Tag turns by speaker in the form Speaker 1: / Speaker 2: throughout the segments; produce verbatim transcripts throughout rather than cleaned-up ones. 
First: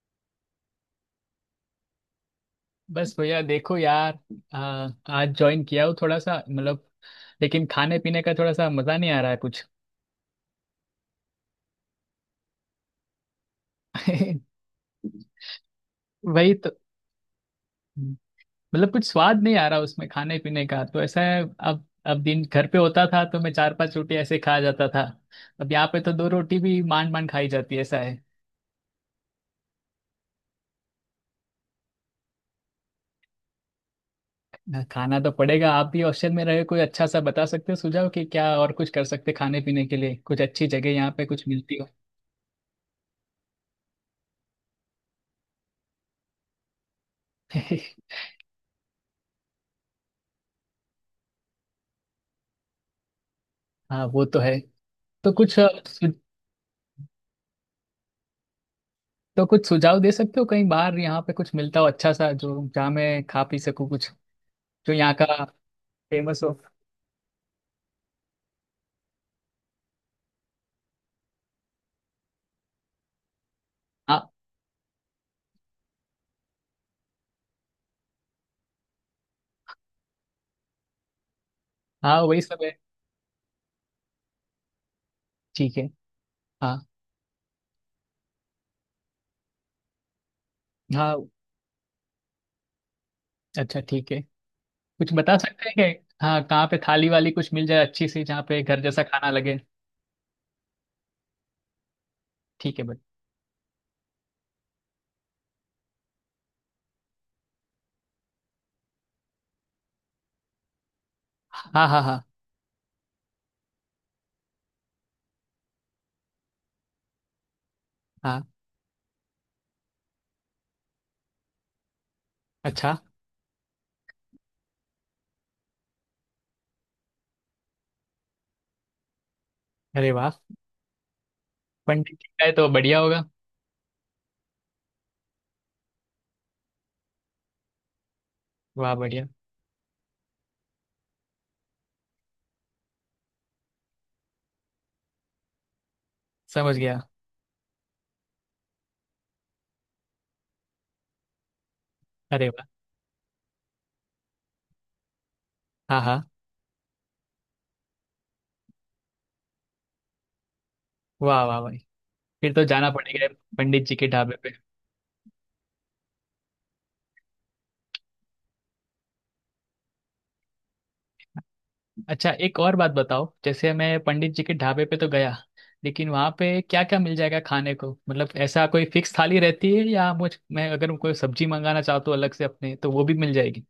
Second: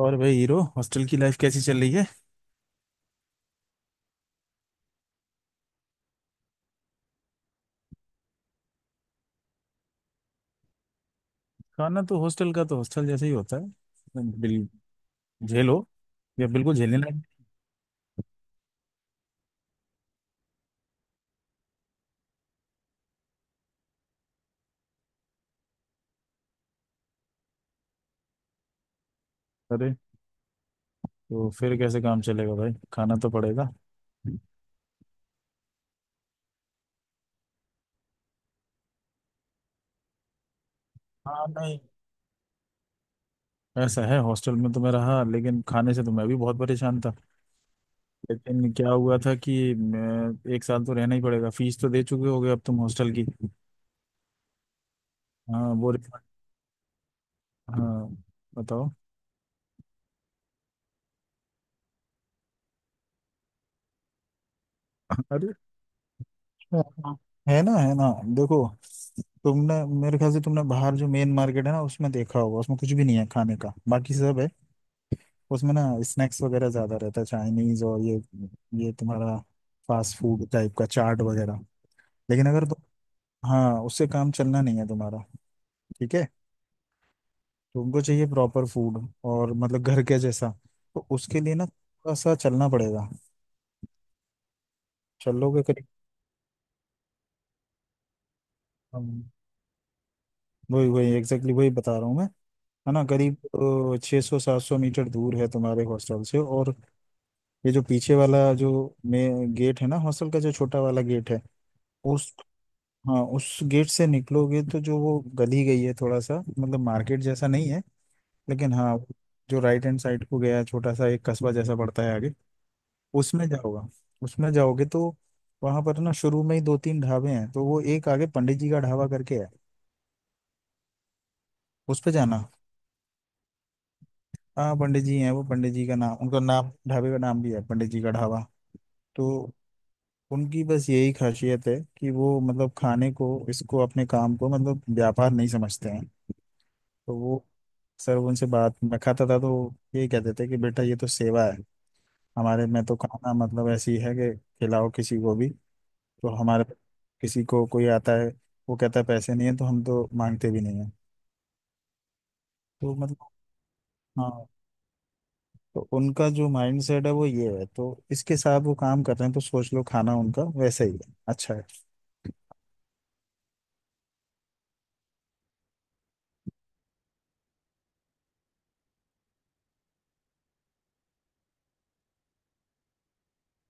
Speaker 1: और भाई, hero hostel की लाइफ कैसी चल रही है?
Speaker 2: बस भैया देखो यार। आ, आज ज्वाइन किया हूँ थोड़ा सा मतलब। लेकिन खाने पीने का थोड़ा सा मजा नहीं आ रहा है कुछ।
Speaker 1: खाना तो हॉस्टल का तो हॉस्टल जैसे ही होता है, बिल झेलो। या
Speaker 2: वही तो।
Speaker 1: बिल्कुल झेलने लायक।
Speaker 2: मतलब कुछ स्वाद नहीं आ रहा उसमें खाने पीने का तो ऐसा है। अब अब दिन घर पे होता था तो मैं चार पांच रोटी ऐसे खा जाता था। अब यहाँ पे तो दो रोटी भी मान मान खाई जाती है ऐसा है।
Speaker 1: अरे, तो फिर कैसे काम चलेगा भाई, खाना तो पड़ेगा।
Speaker 2: ना खाना तो पड़ेगा। आप भी हॉस्टल में रहे, कोई अच्छा सा बता सकते हो सुझाव कि क्या और कुछ कर सकते खाने पीने के लिए, कुछ अच्छी जगह यहाँ पे
Speaker 1: हाँ
Speaker 2: कुछ मिलती
Speaker 1: नहीं,
Speaker 2: हो?
Speaker 1: ऐसा है, हॉस्टल में तो मैं रहा लेकिन खाने से तो मैं भी बहुत परेशान था। लेकिन क्या हुआ था कि मैं, एक साल तो रहना ही पड़ेगा, फीस तो दे चुके होगे अब तुम हॉस्टल की।
Speaker 2: हाँ वो तो है। तो कुछ
Speaker 1: हाँ, वो
Speaker 2: सुझाव,
Speaker 1: रिफंड। हाँ, बताओ।
Speaker 2: तो कुछ सुझाव दे सकते हो कहीं बाहर यहाँ पे कुछ मिलता हो अच्छा सा, जो जहाँ मैं खा पी सकूँ कुछ, जो यहाँ का
Speaker 1: अरे।
Speaker 2: फेमस हो।
Speaker 1: हाँ, है ना, है ना। देखो, तुमने, मेरे ख्याल से तुमने बाहर जो मेन मार्केट है ना, उसमें देखा होगा, उसमें कुछ भी नहीं है खाने का, बाकी
Speaker 2: हाँ।
Speaker 1: सब है। उसमें ना स्नैक्स वगैरह ज्यादा रहता है, चाइनीज, और ये ये तुम्हारा फास्ट फूड टाइप का, चाट वगैरह।
Speaker 2: हाँ, वही
Speaker 1: लेकिन
Speaker 2: सब
Speaker 1: अगर
Speaker 2: है।
Speaker 1: तुम, हाँ, उससे काम चलना नहीं है तुम्हारा।
Speaker 2: ठीक है।
Speaker 1: ठीक है।
Speaker 2: हाँ।
Speaker 1: तुमको चाहिए प्रॉपर फूड, और मतलब घर के जैसा। तो
Speaker 2: हाँ।
Speaker 1: उसके लिए ना थोड़ा सा चलना पड़ेगा।
Speaker 2: अच्छा ठीक है। कुछ बता
Speaker 1: चलोगे
Speaker 2: सकते हैं क्या, हाँ, कहाँ पे थाली वाली कुछ मिल जाए अच्छी सी जहाँ पे घर जैसा
Speaker 1: करीब?
Speaker 2: खाना लगे?
Speaker 1: वही वही एग्जैक्टली वही बता रहा हूँ मैं।
Speaker 2: ठीक है
Speaker 1: है
Speaker 2: बट।
Speaker 1: ना, करीब छः सौ सात सौ मीटर दूर है तुम्हारे हॉस्टल से, और ये जो पीछे वाला जो में गेट है ना, हॉस्टल का जो छोटा वाला गेट है,
Speaker 2: हाँ हाँ हाँ।
Speaker 1: उस हाँ, उस गेट से निकलोगे तो जो वो गली गई है, थोड़ा सा मतलब मार्केट जैसा नहीं है
Speaker 2: हाँ।
Speaker 1: लेकिन, हाँ, जो राइट हैंड साइड को गया है, छोटा सा एक कस्बा जैसा पड़ता है आगे।
Speaker 2: अच्छा।
Speaker 1: उसमें जाओगा उसमें जाओगे तो वहां पर ना शुरू में ही दो तीन ढाबे हैं, तो वो एक आगे पंडित जी का ढाबा करके है,
Speaker 2: अरे वाह,
Speaker 1: उस पे
Speaker 2: पंडित जी
Speaker 1: जाना।
Speaker 2: का है तो बढ़िया होगा।
Speaker 1: हाँ पंडित जी हैं, वो पंडित जी का नाम, उनका नाम, ढाबे का नाम भी है पंडित जी का ढाबा।
Speaker 2: वाह बढ़िया।
Speaker 1: तो उनकी बस यही खासियत है कि वो मतलब खाने को, इसको, अपने काम को मतलब व्यापार नहीं समझते हैं।
Speaker 2: समझ गया।
Speaker 1: तो वो सर, उनसे बात, मैं खाता था तो ये कहते थे कि बेटा, ये तो सेवा है,
Speaker 2: अरे वाह।
Speaker 1: हमारे में तो खाना मतलब ऐसी है कि खिलाओ किसी को भी।
Speaker 2: हाँ हाँ।
Speaker 1: तो हमारे, किसी को, कोई आता है वो कहता है पैसे नहीं है, तो हम तो मांगते भी नहीं है।
Speaker 2: वाह वाह भाई, फिर तो जाना
Speaker 1: तो मतलब,
Speaker 2: पड़ेगा पंडित जी के ढाबे
Speaker 1: हाँ,
Speaker 2: पे।
Speaker 1: तो उनका जो माइंड सेट है वो ये है, तो इसके साथ वो काम कर रहे हैं, तो सोच लो, खाना उनका वैसा ही है, अच्छा है।
Speaker 2: अच्छा एक और बात बताओ, जैसे मैं पंडित जी के ढाबे पे तो गया, लेकिन वहाँ पे क्या क्या मिल जाएगा खाने को? मतलब ऐसा कोई फिक्स थाली रहती है या मुझ मैं अगर कोई सब्जी मंगाना चाहता हूँ अलग से अपने, तो वो भी मिल जाएगी?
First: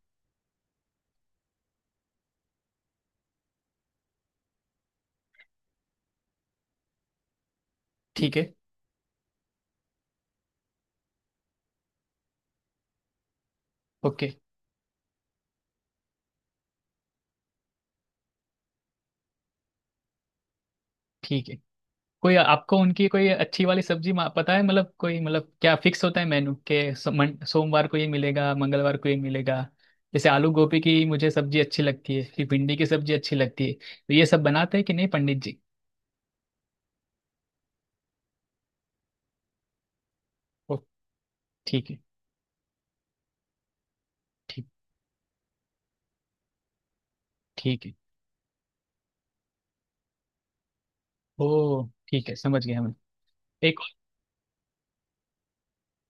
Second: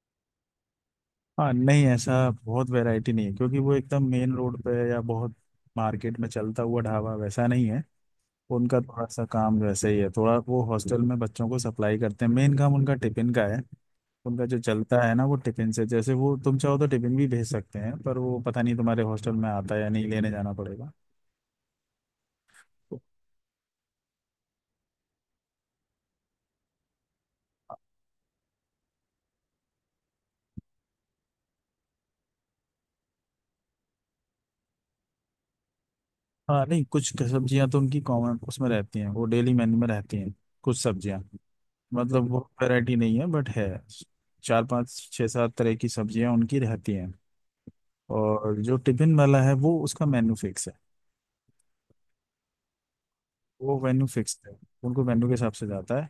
Speaker 1: हाँ नहीं, ऐसा बहुत वैरायटी नहीं है, क्योंकि वो एकदम मेन रोड पे है, या बहुत मार्केट में चलता हुआ ढाबा वैसा नहीं है।
Speaker 2: ठीक है।
Speaker 1: उनका थोड़ा सा काम वैसे ही है, थोड़ा वो हॉस्टल में बच्चों को सप्लाई करते हैं, मेन काम उनका टिफिन का है।
Speaker 2: ओके।
Speaker 1: उनका जो चलता है ना वो टिफिन से, जैसे वो, तुम चाहो तो टिफिन भी भेज सकते हैं, पर वो पता नहीं तुम्हारे हॉस्टल में आता है या नहीं, लेने जाना पड़ेगा।
Speaker 2: ठीक है। कोई आपको उनकी कोई अच्छी वाली सब्जी मा- पता है, मतलब कोई, मतलब क्या फिक्स होता है मेनू के सो, मन- सोमवार को ये मिलेगा मंगलवार को ये मिलेगा? जैसे आलू गोभी की मुझे सब्जी अच्छी लगती है, फिर भिंडी की सब्जी अच्छी लगती है, तो ये सब बनाते हैं कि नहीं पंडित जी?
Speaker 1: हाँ नहीं, कुछ सब्जियां तो उनकी कॉमन उसमें रहती हैं, वो डेली मेन्यू में रहती हैं।
Speaker 2: ओ
Speaker 1: कुछ सब्जियां,
Speaker 2: ठीक है।
Speaker 1: मतलब वो वैरायटी नहीं है बट है, चार
Speaker 2: ठीक,
Speaker 1: पांच छह सात तरह की सब्जियां उनकी रहती हैं।
Speaker 2: ठीक है।
Speaker 1: और जो टिफिन वाला है वो, उसका मेन्यू फिक्स है,
Speaker 2: ओ ठीक है, समझ गया मैं।
Speaker 1: वो
Speaker 2: एक।
Speaker 1: मेन्यू फिक्स है, उनको मेन्यू के हिसाब से जाता है।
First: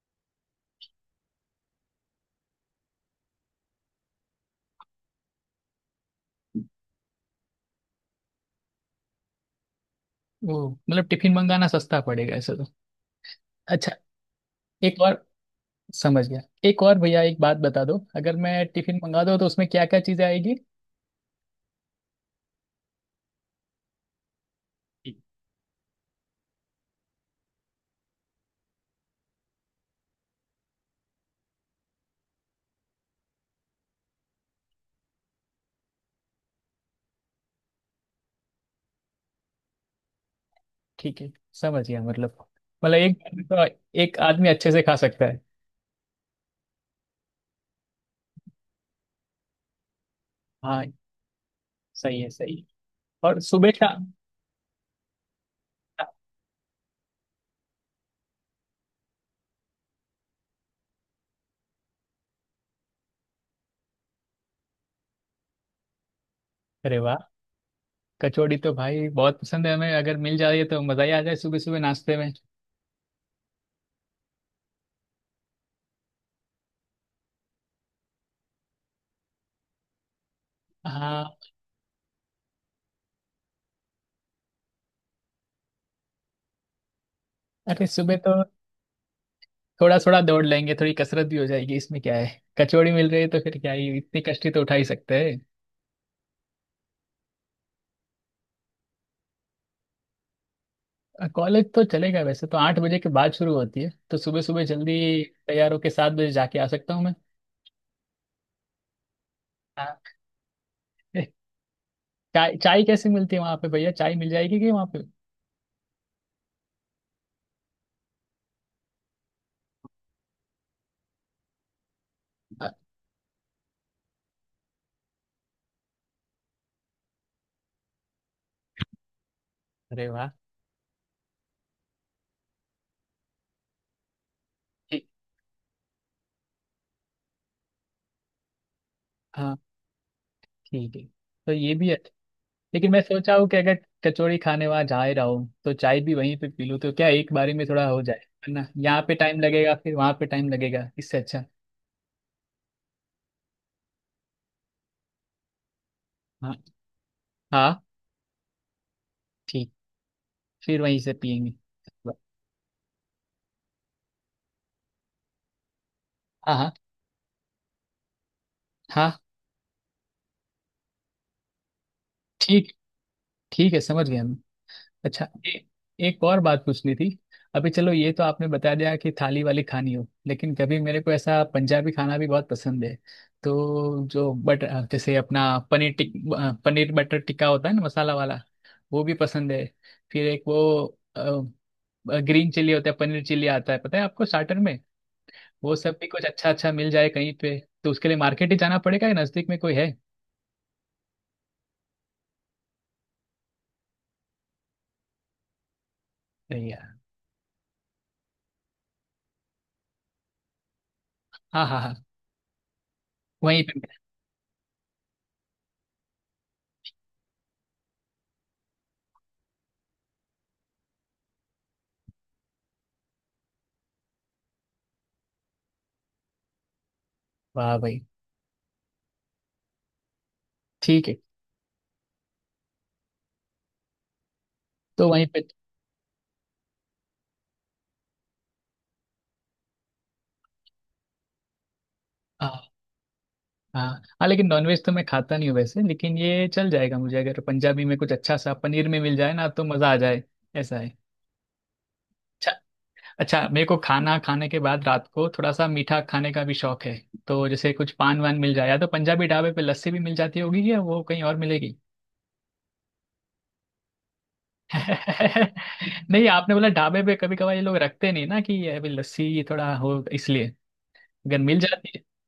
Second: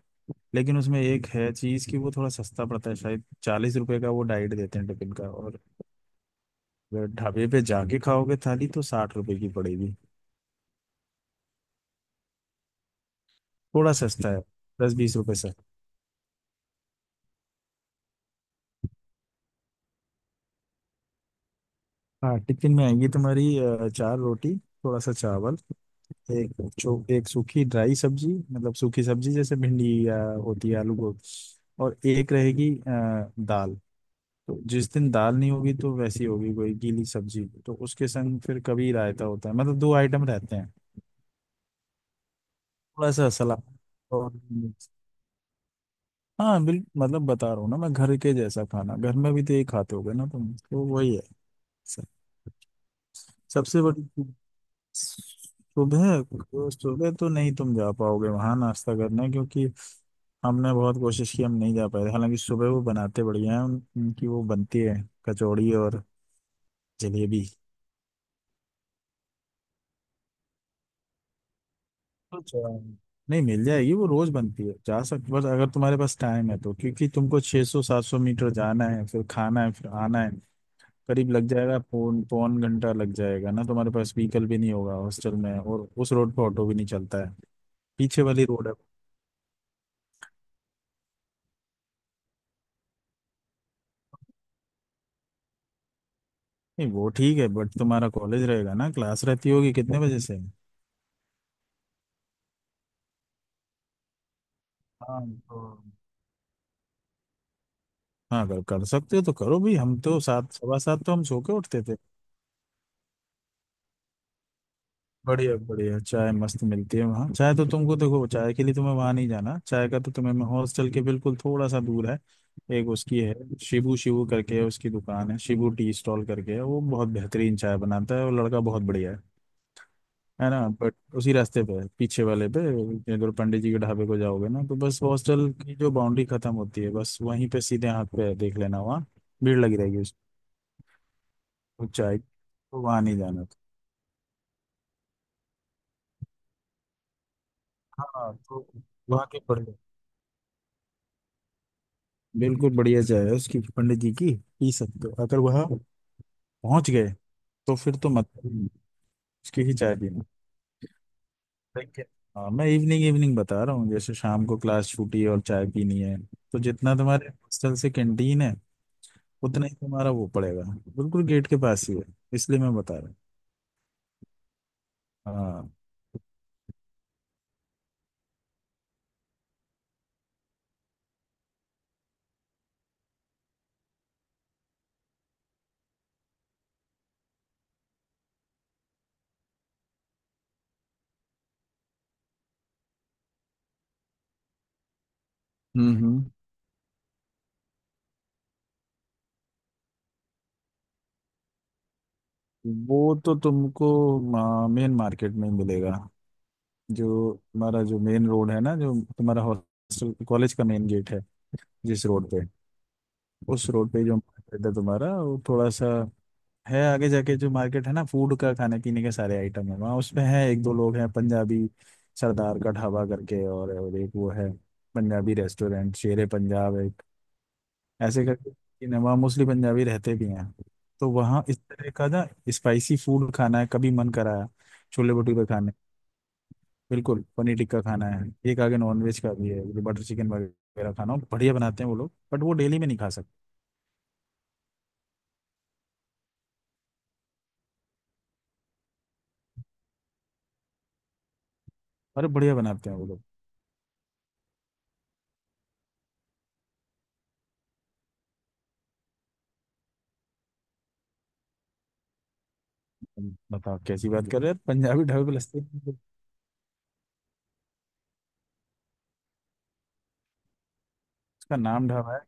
Speaker 1: लेकिन उसमें एक है चीज़ कि वो थोड़ा सस्ता पड़ता है, शायद चालीस रुपए का वो डाइट देते हैं टिफिन का, और अगर ढाबे पे जाके खाओगे थाली तो साठ रुपए की पड़ेगी।
Speaker 2: वो मतलब टिफिन मंगाना सस्ता पड़ेगा ऐसे तो? अच्छा।
Speaker 1: थोड़ा सस्ता है, दस
Speaker 2: एक
Speaker 1: बीस
Speaker 2: और,
Speaker 1: रुपए।
Speaker 2: समझ गया। एक और भैया, एक बात बता दो, अगर मैं टिफिन मंगा दूँ तो उसमें क्या क्या चीज़ें आएगी?
Speaker 1: हाँ, टिफिन में आएगी तुम्हारी अ, चार रोटी, थोड़ा सा
Speaker 2: ठीक।
Speaker 1: चावल, एक, चो एक सूखी ड्राई सब्जी, मतलब सूखी सब्जी जैसे भिंडी, या होती है आलू गोभी, और एक रहेगी अ, दाल। तो जिस दिन दाल नहीं होगी तो वैसी होगी कोई गीली सब्जी, तो उसके संग फिर कभी रायता होता है, मतलब दो आइटम रहते हैं,
Speaker 2: ठीक है। समझ गया मतलब। मतलब
Speaker 1: थोड़ा
Speaker 2: एक।
Speaker 1: सा सलाद
Speaker 2: तो एक
Speaker 1: और
Speaker 2: आदमी अच्छे से
Speaker 1: मिक्स।
Speaker 2: खा सकता है?
Speaker 1: हाँ बिल्कुल, मतलब बता रहा हूँ ना मैं, घर के जैसा खाना, घर में भी तो यही खाते होगे ना तुम,
Speaker 2: हाँ,
Speaker 1: तो वही है। सब-
Speaker 2: सही है सही है। और सुबह
Speaker 1: सबसे बड़ी,
Speaker 2: शाम?
Speaker 1: सुबह, सुबह तो नहीं तुम जा पाओगे वहां नाश्ता करने, क्योंकि हमने बहुत कोशिश की, हम नहीं जा पाए थे। हालांकि सुबह वो बनाते बढ़िया हैं, उन- उनकी वो बनती है कचौड़ी और
Speaker 2: अरे वाह।
Speaker 1: जलेबी।
Speaker 2: कचौड़ी तो भाई बहुत पसंद है हमें, अगर मिल जाए तो मज़ा ही आ जाए सुबह सुबह नाश्ते में।
Speaker 1: अच्छा, नहीं मिल जाएगी, वो रोज बनती है, जा सकते, बस अगर तुम्हारे पास टाइम है तो, क्योंकि तुमको छः सौ सात सौ मीटर जाना है, फिर खाना है, फिर आना है, करीब
Speaker 2: हाँ।
Speaker 1: लग जाएगा पौन पौन घंटा लग जाएगा ना, तुम्हारे पास व्हीकल भी नहीं होगा हॉस्टल में, और उस रोड पे ऑटो भी नहीं चलता है,
Speaker 2: अरे सुबह
Speaker 1: पीछे
Speaker 2: तो
Speaker 1: वाली रोड है।
Speaker 2: थोड़ा थोड़ा दौड़ लेंगे, थोड़ी कसरत भी हो जाएगी, इसमें क्या है, कचौड़ी मिल रही है तो फिर क्या ही, इतनी कष्टी तो उठा ही सकते हैं।
Speaker 1: नहीं, वो ठीक है बट तुम्हारा कॉलेज रहेगा ना, क्लास रहती होगी कितने बजे से?
Speaker 2: कॉलेज तो चलेगा, वैसे तो आठ बजे के बाद शुरू होती है, तो सुबह सुबह
Speaker 1: हाँ,
Speaker 2: जल्दी
Speaker 1: तो
Speaker 2: तैयार होके सात बजे जाके आ सकता हूँ मैं।
Speaker 1: हाँ, अगर कर सकते हो तो करो भी, हम
Speaker 2: हाँ।
Speaker 1: तो सात सवा सात तो हम
Speaker 2: ए,
Speaker 1: सो के उठते थे।
Speaker 2: चाय, चाय कैसे मिलती है वहाँ पे भैया? चाय मिल जाएगी कि वहाँ पे?
Speaker 1: बढ़िया बढ़िया चाय मस्त मिलती है वहाँ, चाय तो तुमको, देखो, चाय के लिए तुम्हें वहाँ नहीं जाना, चाय का तो तुम्हें, मैं, हॉस्टल के बिल्कुल, थोड़ा सा दूर है,
Speaker 2: अ-
Speaker 1: एक उसकी है, शिबू, शिबू करके है, उसकी दुकान है, शिबू टी स्टॉल करके है, वो बहुत बेहतरीन चाय बनाता है, वो लड़का बहुत बढ़िया है।
Speaker 2: अरे वाह।
Speaker 1: है ना, बट उसी रास्ते पे है, पीछे वाले पे। अगर पंडित जी के ढाबे को जाओगे ना, तो बस
Speaker 2: ठीक।
Speaker 1: हॉस्टल की जो बाउंड्री खत्म होती है, बस वहीं पे सीधे हाथ पे है, देख लेना वहाँ
Speaker 2: हाँ।
Speaker 1: भीड़ लगी रहेगी उस
Speaker 2: ठीक है, तो ये भी
Speaker 1: उस
Speaker 2: है।
Speaker 1: चाय की, तो
Speaker 2: लेकिन
Speaker 1: वहाँ
Speaker 2: मैं
Speaker 1: नहीं
Speaker 2: सोचा
Speaker 1: जाना
Speaker 2: हूँ
Speaker 1: था।
Speaker 2: कि अगर कचौड़ी खाने वहाँ जा ही रहा हूँ तो चाय भी वहीं पे पी लूँ, तो क्या एक बारी में थोड़ा हो जाए।
Speaker 1: हाँ,
Speaker 2: है
Speaker 1: तो
Speaker 2: ना, यहाँ पे
Speaker 1: वहाँ के
Speaker 2: टाइम
Speaker 1: बढ़िया,
Speaker 2: लगेगा फिर वहाँ पे टाइम लगेगा, इससे अच्छा।
Speaker 1: बिल्कुल बढ़िया चाय है उसकी पंडित जी की, पी सकते हो, अगर वहाँ
Speaker 2: हाँ।
Speaker 1: पहुँच गए तो
Speaker 2: हाँ।
Speaker 1: फिर तो मत, उसकी
Speaker 2: ठीक,
Speaker 1: ही चाय पीना।
Speaker 2: फिर वहीं से पियेंगे।
Speaker 1: देखिए, हाँ, मैं इवनिंग इवनिंग बता रहा हूँ, जैसे शाम को क्लास छूटी है और चाय पीनी है,
Speaker 2: हाँ
Speaker 1: तो
Speaker 2: हाँ।
Speaker 1: जितना तुम्हारे हॉस्टल से कैंटीन है
Speaker 2: हाँ।
Speaker 1: उतना ही तुम्हारा वो पड़ेगा, बिल्कुल गेट के पास ही है, इसलिए
Speaker 2: ठीक।
Speaker 1: मैं बता रहा हूँ।
Speaker 2: ठीक है, समझ गया मैं। अच्छा ए,
Speaker 1: हाँ।
Speaker 2: एक और बात पूछनी थी। अभी चलो ये तो आपने बता दिया कि थाली वाली खानी हो, लेकिन कभी मेरे को ऐसा पंजाबी खाना भी बहुत पसंद है। तो जो बट जैसे अपना पनीर टिक अ, पनीर बटर टिक्का होता है ना मसाला वाला, वो भी पसंद है। फिर एक वो ग्रीन चिली होता है, पनीर चिली आता है, पता है आपको, स्टार्टर में, वो
Speaker 1: हम्म,
Speaker 2: सब भी कुछ
Speaker 1: हम्म।
Speaker 2: अच्छा अच्छा मिल जाए कहीं पे। तो उसके लिए मार्केट ही जाना पड़ेगा या नजदीक में कोई है?
Speaker 1: वो तो तुमको मेन मार्केट में ही मिलेगा,
Speaker 2: नहीं।
Speaker 1: जो तुम्हारा जो मेन रोड है ना, जो तुम्हारा हॉस्टल कॉलेज का मेन गेट है,
Speaker 2: हाँ हाँ हाँ।
Speaker 1: जिस रोड पे,
Speaker 2: वहीं
Speaker 1: उस
Speaker 2: पे
Speaker 1: रोड
Speaker 2: मिला।
Speaker 1: पे जो मार्केट है तुम्हारा, वो थोड़ा सा है आगे जाके, जो मार्केट है ना फूड का, खाने पीने के सारे आइटम है वहाँ, उसमें है एक दो लोग हैं, पंजाबी सरदार का ढाबा करके, और, और एक वो है पंजाबी रेस्टोरेंट, शेरे पंजाब है
Speaker 2: वाह भाई।
Speaker 1: ऐसे करके, कि नवा मोस्टली पंजाबी रहते भी हैं।
Speaker 2: ठीक
Speaker 1: तो
Speaker 2: है।
Speaker 1: वहाँ इस तरह का ना, स्पाइसी फूड खाना है कभी मन कराया,
Speaker 2: तो
Speaker 1: छोले
Speaker 2: वहीं पे।
Speaker 1: भटूरे खाने, बिल्कुल पनीर टिक्का खाना है। एक आगे नॉनवेज का भी है, जो बटर चिकन वगैरह खाना हो, बढ़िया बनाते हैं वो लोग, बट वो
Speaker 2: हाँ
Speaker 1: डेली में नहीं खा सकते।
Speaker 2: हाँ। हाँ। लेकिन नॉनवेज तो मैं खाता नहीं हूँ वैसे, लेकिन ये चल जाएगा मुझे, अगर पंजाबी में कुछ अच्छा सा पनीर में मिल जाए ना तो मज़ा आ जाए। ऐसा है।
Speaker 1: अरे,
Speaker 2: अच्छा।
Speaker 1: बढ़िया बनाते हैं वो लोग।
Speaker 2: अच्छा मेरे को खाना खाने के बाद रात को थोड़ा सा मीठा खाने का भी शौक है। तो जैसे कुछ पान वान मिल जाए, या तो पंजाबी ढाबे पे लस्सी भी मिल जाती होगी, या वो कहीं और मिलेगी?
Speaker 1: तुम बताओ कैसी बात कर रहे हैं, पंजाबी ढाबे पे लस्सी!
Speaker 2: नहीं आपने बोला ढाबे पे, कभी कभार ये लोग रखते नहीं ना कि ये, अभी लस्सी थोड़ा हो इसलिए, अगर
Speaker 1: उसका
Speaker 2: मिल
Speaker 1: नाम
Speaker 2: जाती है।
Speaker 1: ढाबा है,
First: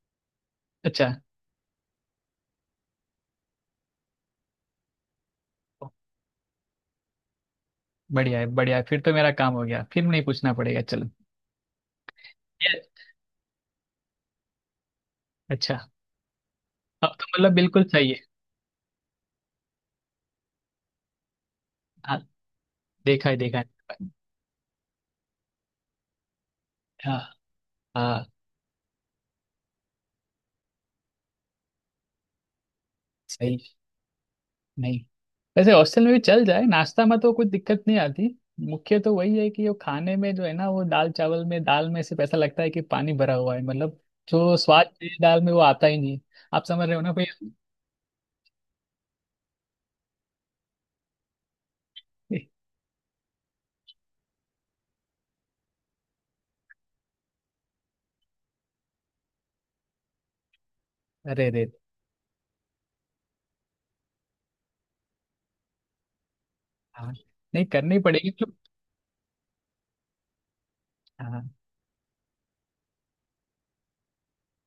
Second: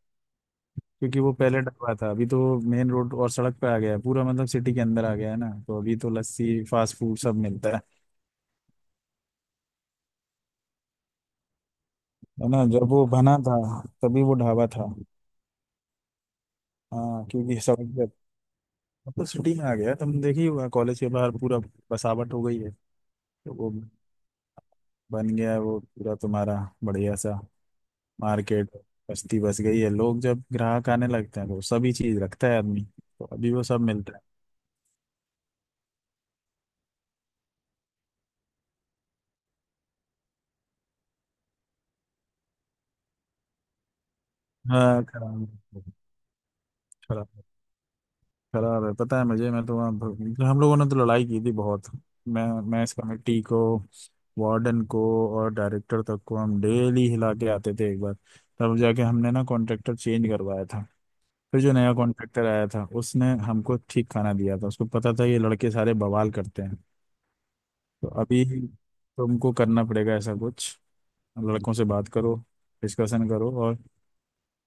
Speaker 2: अच्छा।
Speaker 1: क्योंकि वो पहले ढाबा था, अभी तो मेन रोड और सड़क पे आ गया है पूरा, मतलब सिटी के अंदर आ गया है ना, तो अभी तो लस्सी, फास्ट फूड, सब मिलता है।
Speaker 2: बढ़िया है बढ़िया है, फिर तो मेरा काम हो गया, फिर नहीं पूछना पड़ेगा, चलो।
Speaker 1: है ना,
Speaker 2: ये-
Speaker 1: जब वो बना था तभी वो ढाबा था।
Speaker 2: अच्छा। अब तो
Speaker 1: हाँ
Speaker 2: मतलब
Speaker 1: क्योंकि
Speaker 2: बिल्कुल सही
Speaker 1: सब,
Speaker 2: है।
Speaker 1: अब तो सिटी में आ गया, तुम देखी हुआ कॉलेज के बाहर पूरा
Speaker 2: हाँ।
Speaker 1: बसावट हो गई है,
Speaker 2: देखा है
Speaker 1: तो
Speaker 2: देखा
Speaker 1: वो
Speaker 2: है।
Speaker 1: बन गया है वो पूरा तुम्हारा बढ़िया
Speaker 2: हाँ।
Speaker 1: सा
Speaker 2: हाँ।
Speaker 1: मार्केट, बस्ती बस गई है, लोग जब ग्राहक आने लगते हैं तो सभी चीज रखता है आदमी, तो अभी वो
Speaker 2: सही।
Speaker 1: सब मिलता है।
Speaker 2: नहीं, वैसे हॉस्टल में भी चल जाए, नाश्ता में तो कुछ दिक्कत नहीं आती। मुख्य तो वही है कि वो खाने में जो है ना वो दाल चावल में, दाल में सिर्फ ऐसा लगता है कि पानी भरा हुआ है मतलब, जो स्वाद
Speaker 1: हाँ,
Speaker 2: है दाल में वो
Speaker 1: खराब,
Speaker 2: आता ही नहीं। आप समझ रहे हो ना
Speaker 1: खराब,
Speaker 2: भैया?
Speaker 1: खराब है, पता है मुझे, मैं तो वहाँ भर- हम लोगों ने तो लड़ाई की थी बहुत, मैं मैं इस कमेटी को, वार्डन को, और डायरेक्टर तक को हम डेली हिला के आते थे एक बार, तब जाके हमने ना कॉन्ट्रैक्टर चेंज करवाया था।
Speaker 2: अरे
Speaker 1: फिर
Speaker 2: रे।
Speaker 1: जो नया कॉन्ट्रैक्टर आया था उसने हमको ठीक खाना दिया था, उसको पता था ये लड़के सारे बवाल करते हैं।
Speaker 2: हाँ, नहीं करनी
Speaker 1: तो
Speaker 2: पड़ेगी
Speaker 1: अभी
Speaker 2: तो।
Speaker 1: तुमको करना पड़ेगा ऐसा कुछ,
Speaker 2: हाँ।
Speaker 1: लड़कों से बात करो, डिस्कशन करो, और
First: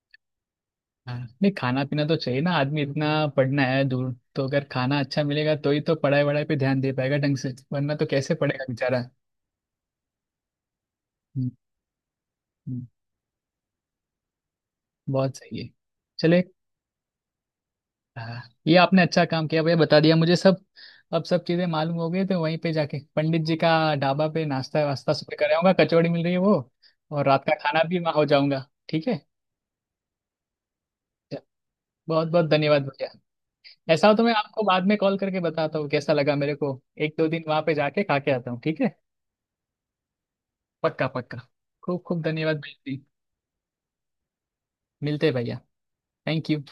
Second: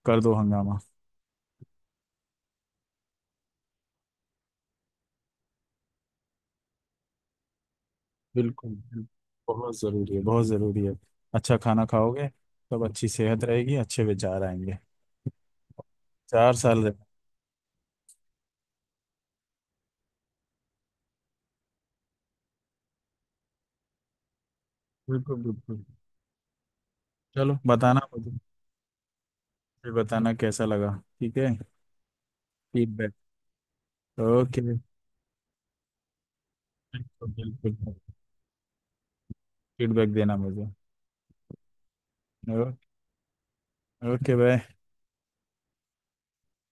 Speaker 1: कर दो हंगामा।
Speaker 2: हाँ, नहीं खाना पीना तो चाहिए ना आदमी, इतना पढ़ना है दूर, तो अगर खाना अच्छा मिलेगा तो ही तो पढ़ाई वढ़ाई पे ध्यान दे पाएगा ढंग से, वरना तो कैसे पढ़ेगा
Speaker 1: बिल्कुल
Speaker 2: बेचारा।
Speaker 1: बिल्कुल, बहुत ज़रूरी है, बहुत ज़रूरी है।
Speaker 2: हम्म,
Speaker 1: अच्छा खाना खाओगे तब
Speaker 2: हम्म,
Speaker 1: अच्छी सेहत रहेगी, अच्छे विचार आएंगे।
Speaker 2: बहुत सही है। चले।
Speaker 1: चार साल रहे।
Speaker 2: हाँ, ये आपने अच्छा काम किया भैया, बता दिया मुझे सब। अब सब चीजें मालूम हो गई, तो वहीं पे जाके पंडित जी का ढाबा पे नाश्ता वास्ता सब
Speaker 1: बिल्कुल
Speaker 2: कर आऊंगा,
Speaker 1: बिल्कुल,
Speaker 2: कचौड़ी मिल रही है वो, और रात का
Speaker 1: चलो,
Speaker 2: खाना भी
Speaker 1: बताना
Speaker 2: वहाँ हो
Speaker 1: मुझे,
Speaker 2: जाऊंगा, ठीक है।
Speaker 1: फिर बताना कैसा लगा, ठीक है?
Speaker 2: बहुत बहुत धन्यवाद भैया।
Speaker 1: फीडबैक।
Speaker 2: ऐसा हो तो मैं आपको
Speaker 1: ओके,
Speaker 2: बाद में कॉल करके बताता हूँ कैसा लगा मेरे को। एक दो
Speaker 1: बिल्कुल
Speaker 2: दिन वहाँ पे
Speaker 1: बिल्कुल,
Speaker 2: जाके खा के आता हूँ, ठीक है।
Speaker 1: फीडबैक देना मुझे।
Speaker 2: पक्का पक्का। खूब खूब धन्यवाद भाई जी।
Speaker 1: Okay, bye.
Speaker 2: मिलते हैं भैया। Thank you.